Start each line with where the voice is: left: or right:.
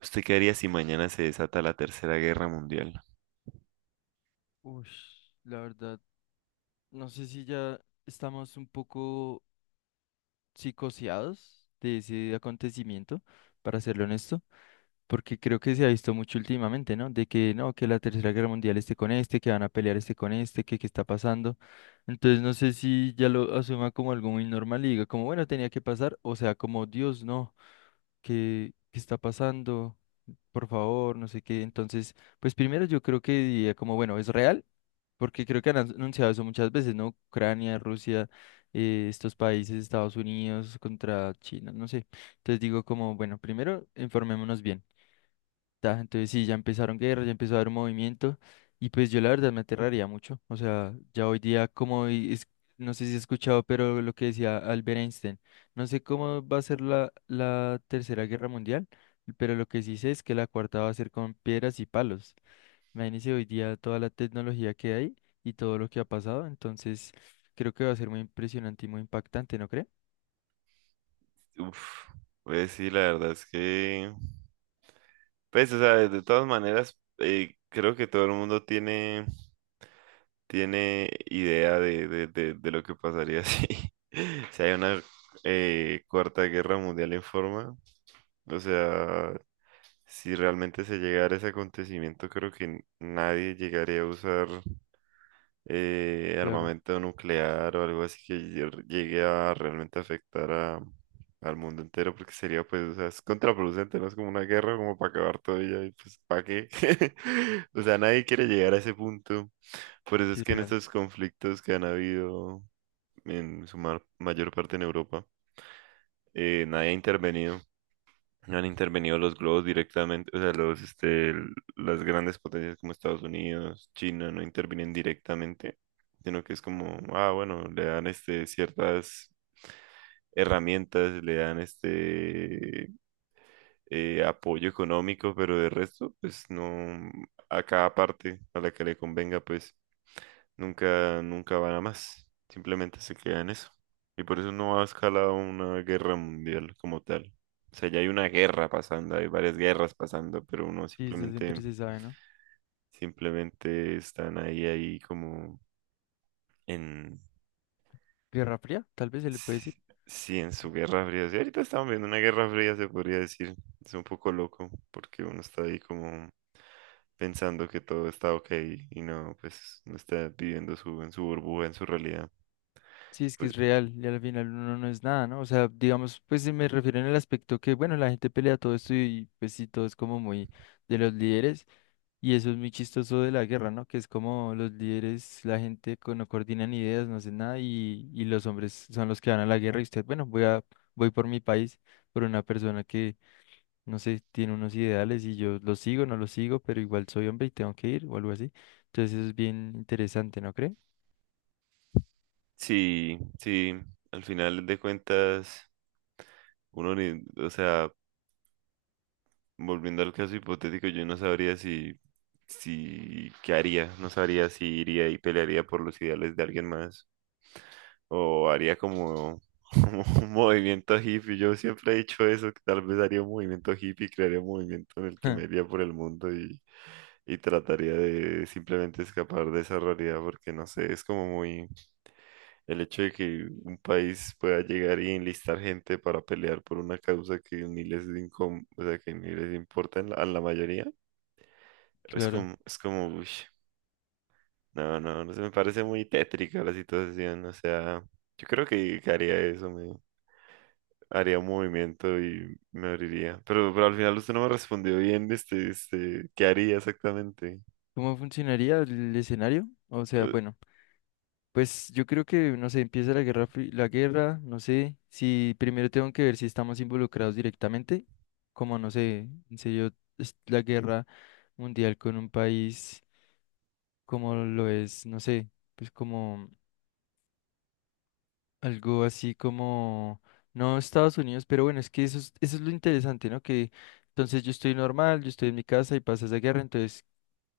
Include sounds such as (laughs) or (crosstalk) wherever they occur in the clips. right: ¿Usted qué haría si mañana se desata la Tercera Guerra Mundial?
left: Ush, la verdad, no sé si ya estamos un poco psicoseados de ese acontecimiento, para serlo honesto, porque creo que se ha visto mucho últimamente, ¿no? De que no, que la Tercera Guerra Mundial esté con este, que van a pelear este con este, que qué está pasando. Entonces no sé si ya lo asuma como algo muy normal y diga como, bueno, tenía que pasar, o sea, como Dios, no. ¿Qué está pasando? Por favor, no sé qué. Entonces, pues primero yo creo que diría como, bueno, ¿es real? Porque creo que han anunciado eso muchas veces, ¿no? Ucrania, Rusia, estos países, Estados Unidos contra China, no sé. Entonces digo como, bueno, primero informémonos bien. Ta, entonces sí, ya empezaron guerras, ya empezó a haber movimiento y pues yo la verdad me aterraría mucho. O sea, ya hoy día como, no sé si has escuchado, pero lo que decía Albert Einstein, no sé cómo va a ser la tercera guerra mundial, pero lo que sí sé es que la cuarta va a ser con piedras y palos. Imagínense hoy día toda la tecnología que hay y todo lo que ha pasado, entonces creo que va a ser muy impresionante y muy impactante, ¿no cree?
right: Uf, pues sí, la verdad es que, pues, o sea, de todas maneras, creo que todo el mundo tiene idea de lo que pasaría si, (laughs) si hay una Cuarta Guerra Mundial en forma. O sea, si realmente se llegara ese acontecimiento, creo que nadie llegaría a usar
left: Claro,
right: armamento nuclear o algo así que llegue a realmente afectar al mundo entero, porque sería pues, o sea, es contraproducente, ¿no? Es como una guerra como para acabar todo y ya, y pues, ¿para qué? (laughs) O sea, nadie quiere llegar a ese punto. Por eso
left: sí,
right: es
left: es
right: que en
left: real.
right: estos conflictos que han habido en su mayor parte en Europa, nadie ha intervenido. No han intervenido los globos directamente, o sea, los, este, las grandes potencias como Estados Unidos, China, no intervienen directamente, sino que es como, ah, bueno, le dan este, ciertas herramientas, le dan este apoyo económico, pero de resto, pues no, a cada parte a la que le convenga, pues. Nunca, nunca van a más. Simplemente se queda en eso. Y por eso no ha escalado una guerra mundial como tal. O sea, ya hay una guerra pasando, hay varias guerras pasando, pero uno
left: Sí, eso
right: simplemente,
left: siempre se sabe, ¿no?
right: simplemente están ahí, como en,
left: Guerra Fría, tal vez se le puede
right: sí,
left: decir.
right: sí, en su guerra fría. Sí, ahorita estamos viendo una guerra fría, se podría decir. Es un poco loco, porque uno está ahí como pensando que todo está ok y no, pues no está viviendo su, en su burbuja, en su realidad.
left: Sí, es que
right: Pues,
left: es real y al final uno no es nada, ¿no? O sea, digamos, pues se me refiero en el aspecto que, bueno, la gente pelea todo esto y pues sí, todo es como muy de los líderes y eso es muy chistoso de la guerra, ¿no? Que es como los líderes, no coordinan ideas, no hacen nada y los hombres son los que van a la guerra y usted, bueno, voy a, voy por mi país, por una persona que, no sé, tiene unos ideales y yo los sigo, no los sigo, pero igual soy hombre y tengo que ir o algo así. Entonces eso es bien interesante, ¿no cree?
right: sí, sí, al final de cuentas, uno ni, o sea, volviendo al caso hipotético, yo no sabría si, qué haría, no sabría si iría y pelearía por los ideales de alguien más, o haría como, como (laughs) un movimiento hippie. Yo siempre he dicho eso, que tal vez haría un movimiento hippie, crearía un movimiento en el que me iría
left: (laughs)
right: por el mundo y trataría de simplemente escapar de esa realidad, porque no sé, es como muy... El hecho de que un país pueda llegar y enlistar gente para pelear por una causa que ni les, o sea, que ni les importa en a la mayoría, es
left: Claro.
right: como, uy, no, no, no se me parece muy tétrica la situación. O sea, yo creo que, haría eso, me haría un movimiento y me abriría. Pero al final usted no me respondió bien, este, ¿qué haría exactamente?
left: ¿Cómo funcionaría el escenario? O sea,
right: Eh,
left: bueno, pues yo creo que, no sé, empieza la guerra, la guerra, no sé, si primero tengo que ver si estamos involucrados directamente, como, no sé, en serio, es la guerra mundial con un país como lo es, no sé, pues como algo así como, no Estados Unidos, pero bueno, es que eso es lo interesante, ¿no? Que entonces yo estoy normal, yo estoy en mi casa y pasa esa guerra, entonces...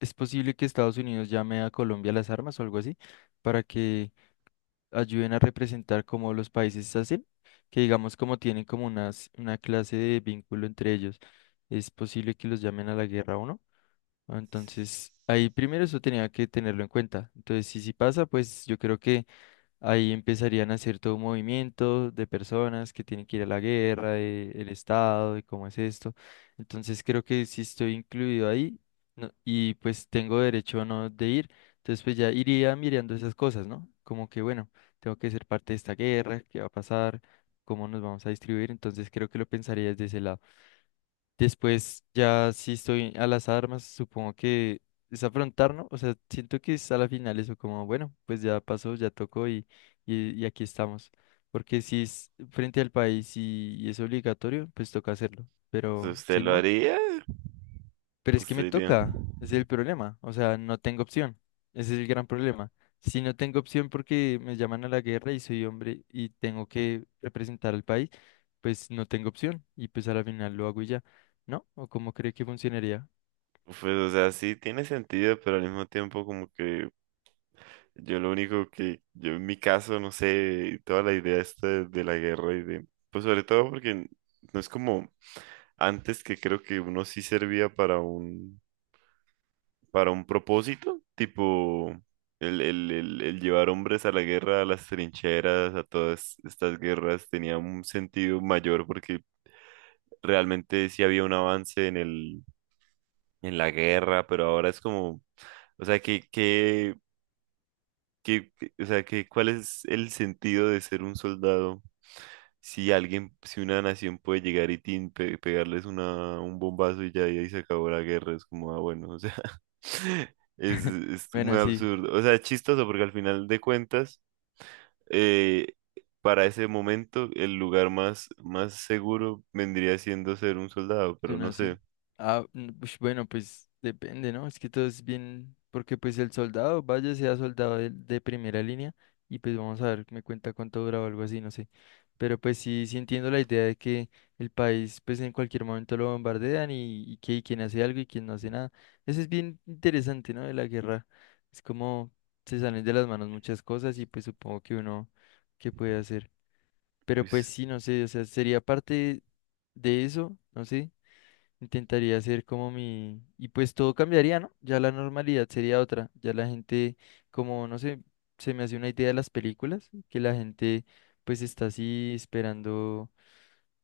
left: ¿Es posible que Estados Unidos llame a Colombia las armas o algo así para que ayuden a representar como los países hacen? Que digamos como tienen como unas, una clase de vínculo entre ellos. ¿Es posible que los llamen a la guerra o no? Entonces, ahí primero eso tenía que tenerlo en cuenta. Entonces, si sí pasa, pues yo creo que ahí empezarían a hacer todo un movimiento de personas que tienen que ir a la guerra, de el Estado, de cómo es esto. Entonces creo que si estoy incluido ahí y pues tengo derecho o no de ir. Entonces pues ya iría mirando esas cosas, ¿no? Como que bueno, tengo que ser parte de esta guerra, qué va a pasar, cómo nos vamos a distribuir. Entonces creo que lo pensaría desde ese lado. Después, ya si estoy a las armas, supongo que es afrontar, ¿no? O sea, siento que es a la final eso como, bueno, pues ya pasó, ya tocó y aquí estamos. Porque si es frente al país y es obligatorio, pues toca hacerlo. Pero
right: ¿Usted
left: si
right: lo
left: no...
right: haría?
left: Pero es que
right: ¿Usted
left: me
right: diría?
left: toca, ese es el problema, o sea, no tengo opción, ese es el gran problema. Si no tengo opción porque me llaman a la guerra y soy hombre y tengo que representar al país, pues no tengo opción y pues a la final lo hago y ya, ¿no? ¿O cómo cree que funcionaría?
right: Pues, o sea, sí tiene sentido, pero al mismo tiempo como que yo lo único que, yo en mi caso, no sé, toda la idea esta de, la guerra y de, pues sobre todo porque no es como antes, que creo que uno sí servía para un, propósito, tipo el llevar hombres a la guerra, a las trincheras, a todas estas guerras, tenía un sentido mayor porque realmente sí había un avance en la guerra, pero ahora es como, o sea, que... ¿ Cuál es el sentido de ser un soldado si si una nación puede llegar y tin, pegarles un bombazo, y ya y ahí se acabó la guerra? Es como, ah, bueno, o sea, (laughs) es muy
left: Bueno, sí.
right: absurdo. O sea, es chistoso porque al final de cuentas, eh, para ese momento, el lugar más, más seguro vendría siendo ser un soldado, pero
left: Suena
right: no
left: así.
right: sé.
left: Ah, mm, ush, bueno, pues depende, ¿no? Es que todo es bien, porque pues el soldado, vaya, sea soldado de primera línea, y pues vamos a ver, me cuenta cuánto dura o algo así, no sé. Pero pues sí, sí entiendo la idea de que el país pues en cualquier momento lo bombardean y que y quien hace algo y quien no hace nada. Eso es bien interesante, ¿no? De la guerra. Es como se salen de las manos muchas cosas y pues supongo que uno, ¿qué puede hacer? Pero pues
right: Luis,
left: sí, no sé, o sea, sería parte de eso, no sé, intentaría hacer como mi... Y pues todo cambiaría, ¿no? Ya la normalidad sería otra. Ya la gente, como, no sé, se me hace una idea de las películas, que la gente pues está así esperando,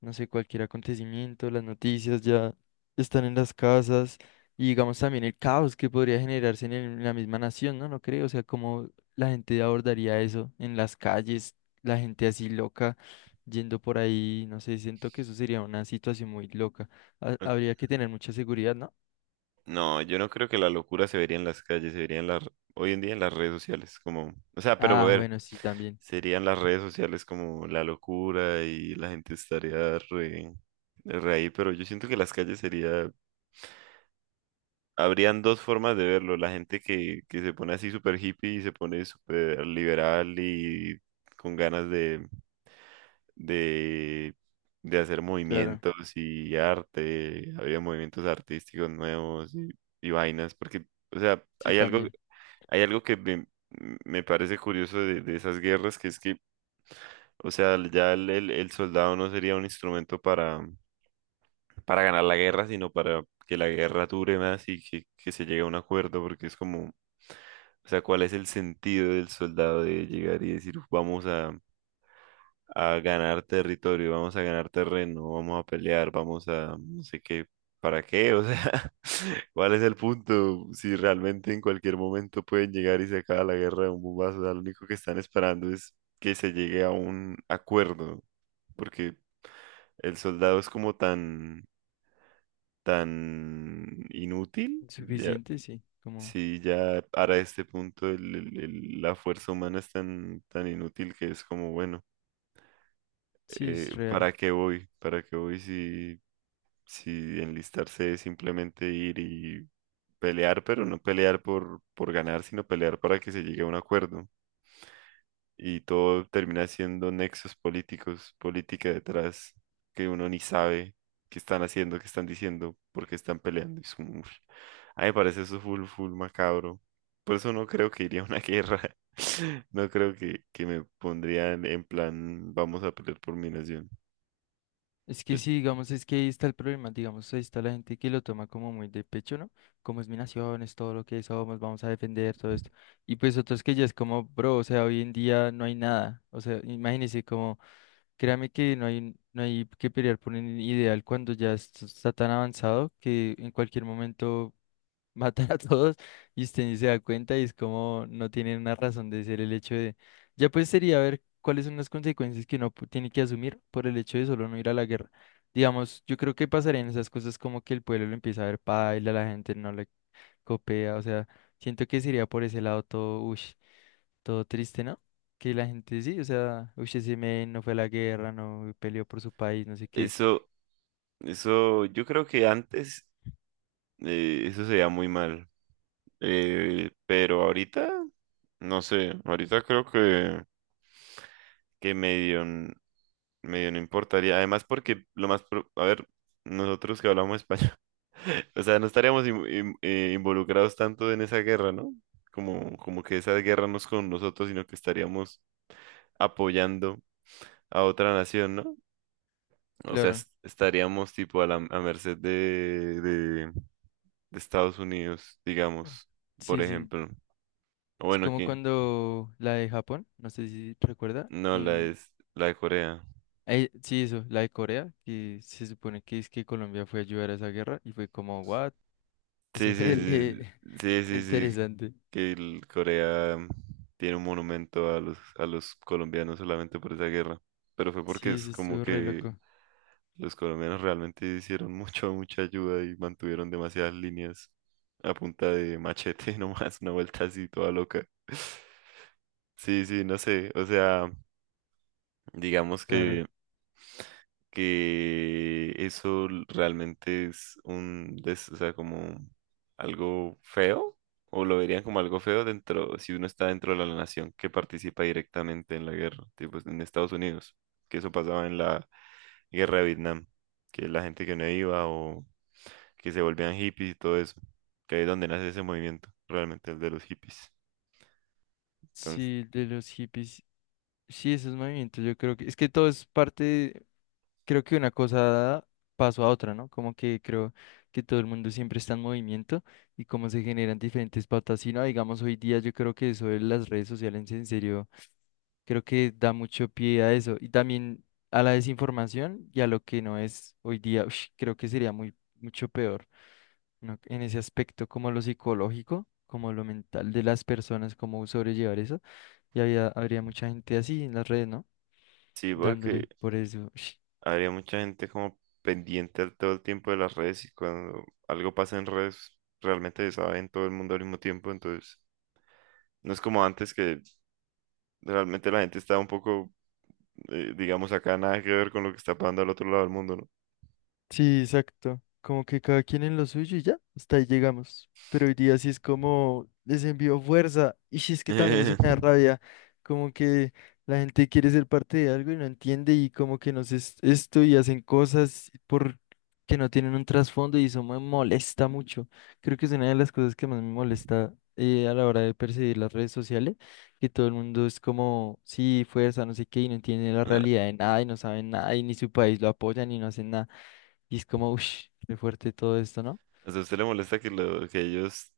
left: no sé, cualquier acontecimiento, las noticias ya están en las casas y digamos también el caos que podría generarse en, en la misma nación, ¿no? No creo, o sea, como la gente abordaría eso en las calles, la gente así loca, yendo por ahí, no sé, siento que eso sería una situación muy loca. Habría que tener mucha seguridad, ¿no?
right: no, yo no creo que la locura se vería en las calles, se vería en hoy en día en las redes sociales, como, o sea, pero a
left: Ah,
right: ver,
left: bueno, sí, también.
right: serían las redes sociales como la locura y la gente estaría re ahí, pero yo siento que las calles habrían dos formas de verlo: la gente que se pone así súper hippie y se pone súper liberal y con ganas de de, de hacer
left: Claro,
right: movimientos y arte, había movimientos artísticos nuevos y vainas, porque, o sea,
left: sí,
right: hay algo,
left: también.
right: hay algo que me parece curioso de esas guerras. Que es que, o sea, ya el soldado no sería un instrumento para, ganar la guerra, sino para que la guerra dure más y que se llegue a un acuerdo, porque es como... O sea, ¿cuál es el sentido del soldado de llegar y decir, vamos a ganar territorio, vamos a ganar terreno, vamos a pelear, vamos a no sé qué, ¿para qué? O sea, (laughs) ¿cuál es el punto? Si realmente en cualquier momento pueden llegar y se acaba la guerra de un bombazo, o sea, lo único que están esperando es que se llegue a un acuerdo, porque el soldado es como tan, tan inútil, ya,
left: Suficiente, sí, como,
right: si ya para este punto la fuerza humana es tan, tan inútil que es como, bueno.
left: sí, es real.
right: ¿Para qué voy? ¿Para qué voy si, si enlistarse es simplemente ir y pelear, pero no pelear por, ganar, sino pelear para que se llegue a un acuerdo? Y todo termina siendo nexos políticos, política detrás, que uno ni sabe qué están haciendo, qué están diciendo, por qué están peleando. Y es uf. A mí me parece eso full, full macabro. Por eso no creo que iría a una guerra. (laughs) No creo que, me pondrían en plan, vamos a pelear por mi nación.
left: Es que sí, digamos, es que ahí está el problema, digamos, ahí está la gente que lo toma como muy de pecho, ¿no? Como es mi nación, es todo lo que somos, vamos a defender todo esto. Y pues otros que ya es como, bro, o sea, hoy en día no hay nada. O sea, imagínense como, créame que no hay que pelear por un ideal cuando ya esto está tan avanzado que en cualquier momento matan a todos y usted ni se da cuenta y es como no tienen una razón de ser el hecho de... Ya pues sería ver cuáles son las consecuencias que tiene que asumir por el hecho de solo no ir a la guerra. Digamos, yo creo que pasarían esas cosas como que el pueblo lo empieza a ver paila, la gente no le copea, o sea, siento que sería por ese lado todo, ush, todo triste, ¿no? Que la gente sí, o sea, ush, ese men no fue a la guerra, no peleó por su país, no sé qué.
right: Eso, eso, yo creo que antes eso se veía muy mal, pero ahorita, no sé, ahorita creo que, medio, medio no importaría, además porque a ver, nosotros que hablamos español, (laughs) o sea, no estaríamos involucrados tanto en esa guerra, ¿no? Como que esa guerra no es con nosotros, sino que estaríamos apoyando a otra nación, ¿no? O sea,
left: Claro.
right: estaríamos tipo a la a merced de Estados Unidos,
left: Oh.
right: digamos, por
left: Sí, sí,
right: ejemplo. O
left: es
right: bueno,
left: como
right: que
left: cuando la de Japón, no sé si recuerda,
right: no, la es la de Corea.
left: sí, eso, la de Corea, que se supone que es que Colombia fue a ayudar a esa guerra y fue como, what? (laughs)
right: Sí,
left: Eso fue
right: sí, sí, sí,
left: (laughs)
right: sí, sí,
left: interesante.
right: que el Corea tiene un monumento a los, colombianos solamente por esa guerra. Pero fue porque
left: Sí,
right: es
left: eso
right: como
left: estuvo re
right: que
left: loco,
right: los colombianos realmente hicieron (laughs) mucha ayuda y mantuvieron demasiadas líneas a punta de machete (laughs) nomás, una vuelta así toda loca. (laughs) Sí, sí, no sé, o sea, digamos
left: claro.
right: que eso realmente es o sea, como algo feo, o lo verían como algo feo dentro, si uno está dentro de la nación que participa directamente en la guerra, tipo en Estados Unidos, que eso pasaba en la guerra de Vietnam, que la gente que no iba o que se volvían hippies y todo eso, que ahí es donde nace ese movimiento, realmente el de los hippies. Entonces,
left: Sí, de los hippies, sí, esos movimientos, yo creo que, es que todo es parte, creo que una cosa dada pasó a otra, ¿no? Como que creo que todo el mundo siempre está en movimiento y cómo se generan diferentes pautas. Si no, digamos, hoy día yo creo que eso de las redes sociales en serio creo que da mucho pie a eso y también a la desinformación y a lo que no es hoy día. Ush, creo que sería muy, mucho peor, ¿no? En ese aspecto, como lo psicológico, como lo mental de las personas, cómo sobrellevar eso. Y habría mucha gente así en las redes, ¿no?
right: sí, porque
left: Dándole por eso.
right: habría mucha gente como pendiente todo el tiempo de las redes, y cuando algo pasa en redes realmente se sabe en todo el mundo al mismo tiempo, entonces no es como antes, que realmente la gente está un poco, digamos acá, nada que ver con lo que está pasando al otro lado del mundo, ¿no?
left: Sí, exacto. Como que cada quien en lo suyo y ya, hasta ahí llegamos. Pero hoy día sí es como les envío fuerza. Y sí es que también eso me da
right: (laughs)
left: rabia. Como que la gente quiere ser parte de algo y no entiende y como que nos es esto y hacen cosas por que no tienen un trasfondo y eso me molesta mucho. Creo que es una de las cosas que más me molesta a la hora de percibir las redes sociales, que todo el mundo es como, sí, fuerza, no sé qué, y no entiende la
right: Ah,
left: realidad de nada y no saben nada y ni su país lo apoya ni no hacen nada. Y es como, uff, qué fuerte todo esto, ¿no?
right: o sea, ¿a usted le molesta que, lo, que ellos,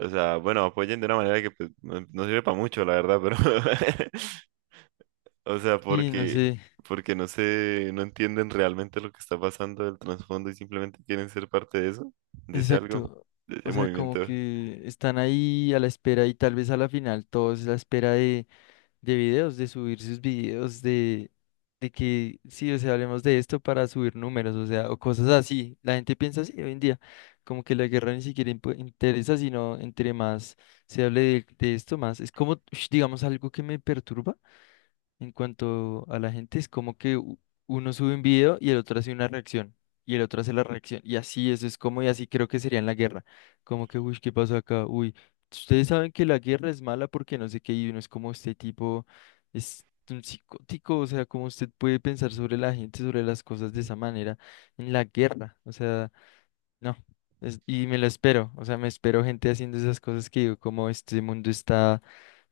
right: o sea, bueno, apoyen de una manera que pues, no sirve para mucho, la verdad, pero (laughs) o sea,
left: Sí, no
right: porque,
left: sé,
right: porque no sé, no entienden realmente lo que está pasando del trasfondo y simplemente quieren ser parte de eso, de ese algo,
left: exacto.
right: de
left: O
right: ese
left: sea, como
right: movimiento.
left: que están ahí a la espera y tal vez a la final todos a la espera de videos, de subir sus videos, de que sí, o sea, hablemos de esto para subir números, o sea, o cosas así. La gente piensa así hoy en día, como que la guerra ni siquiera interesa, sino entre más se hable de esto, más. Es como, ush, digamos, algo que me perturba. En cuanto a la gente, es como que uno sube un video y el otro hace una reacción y el otro hace la reacción. Y así, eso es como, y así creo que sería en la guerra. Como que, uy, ¿qué pasa acá? Uy, ustedes saben que la guerra es mala porque no sé qué, y uno es como este tipo, es un psicótico, o sea, cómo usted puede pensar sobre la gente, sobre las cosas de esa manera en la guerra. O sea. No, y me lo espero, o sea, me espero gente haciendo esas cosas que digo, como este mundo está,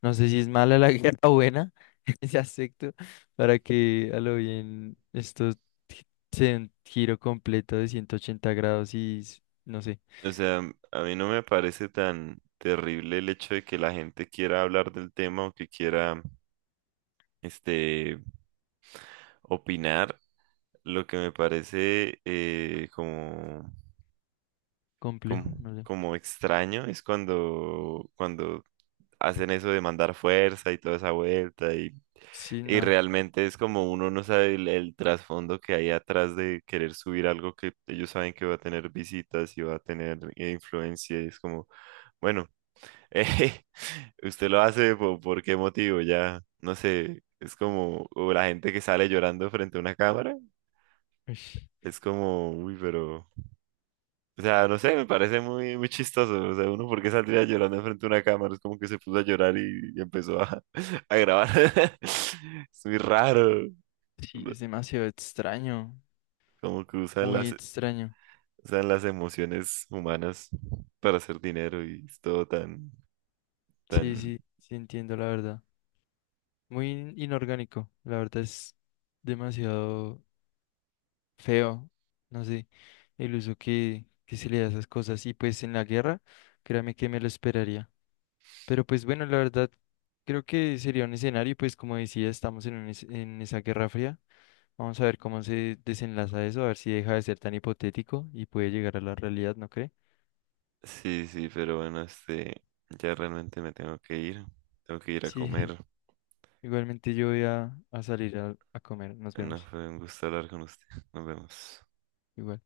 left: no sé si es mala la (laughs) guerra o buena, (laughs) ese aspecto, para que a lo bien esto gi- sea un giro completo de 180 grados y, no sé,
right: O sea, a mí no me parece tan terrible el hecho de que la gente quiera hablar del tema o que quiera, este, opinar. Lo que me parece como, como,
left: complejo, no sé.
right: extraño es cuando, hacen eso de mandar fuerza y toda esa vuelta. y
left: Sí,
right: Y
left: no,
right: realmente es como uno no sabe el trasfondo que hay atrás de querer subir algo que ellos saben que va a tener visitas y va a tener influencia. Y es como, bueno, (laughs) eh, usted lo hace por qué motivo, ya no sé. Es como o la gente que sale llorando frente a una cámara. Es como, uy, pero, o sea, no sé, me parece muy, muy chistoso. O sea, uno, ¿por qué saldría llorando frente a una cámara? Es como que se puso a llorar y empezó a, (laughs) a grabar. (laughs) Es muy raro.
left: sí, es demasiado extraño,
right: Como que usan
left: muy
right: las,
left: extraño.
right: usan las emociones humanas para hacer dinero y es todo tan,
left: Sí,
right: tan...
left: sí, sí entiendo la verdad. Muy inorgánico, la verdad es demasiado feo, no sé, el uso que se le da a esas cosas. Y pues en la guerra, créame que me lo esperaría. Pero pues bueno, la verdad, creo que sería un escenario, y, pues como decía, estamos en, en esa guerra fría. Vamos a ver cómo se desenlaza eso, a ver si deja de ser tan hipotético y puede llegar a la realidad, ¿no cree?
right: Sí, sí, pero bueno, este, ya realmente me tengo que ir. Tengo que ir a
left: Sí,
right: comer.
left: (laughs) igualmente yo voy a salir a comer, nos
right: No,
left: vemos.
right: fue un gusto hablar con usted. Nos vemos.
left: Igual.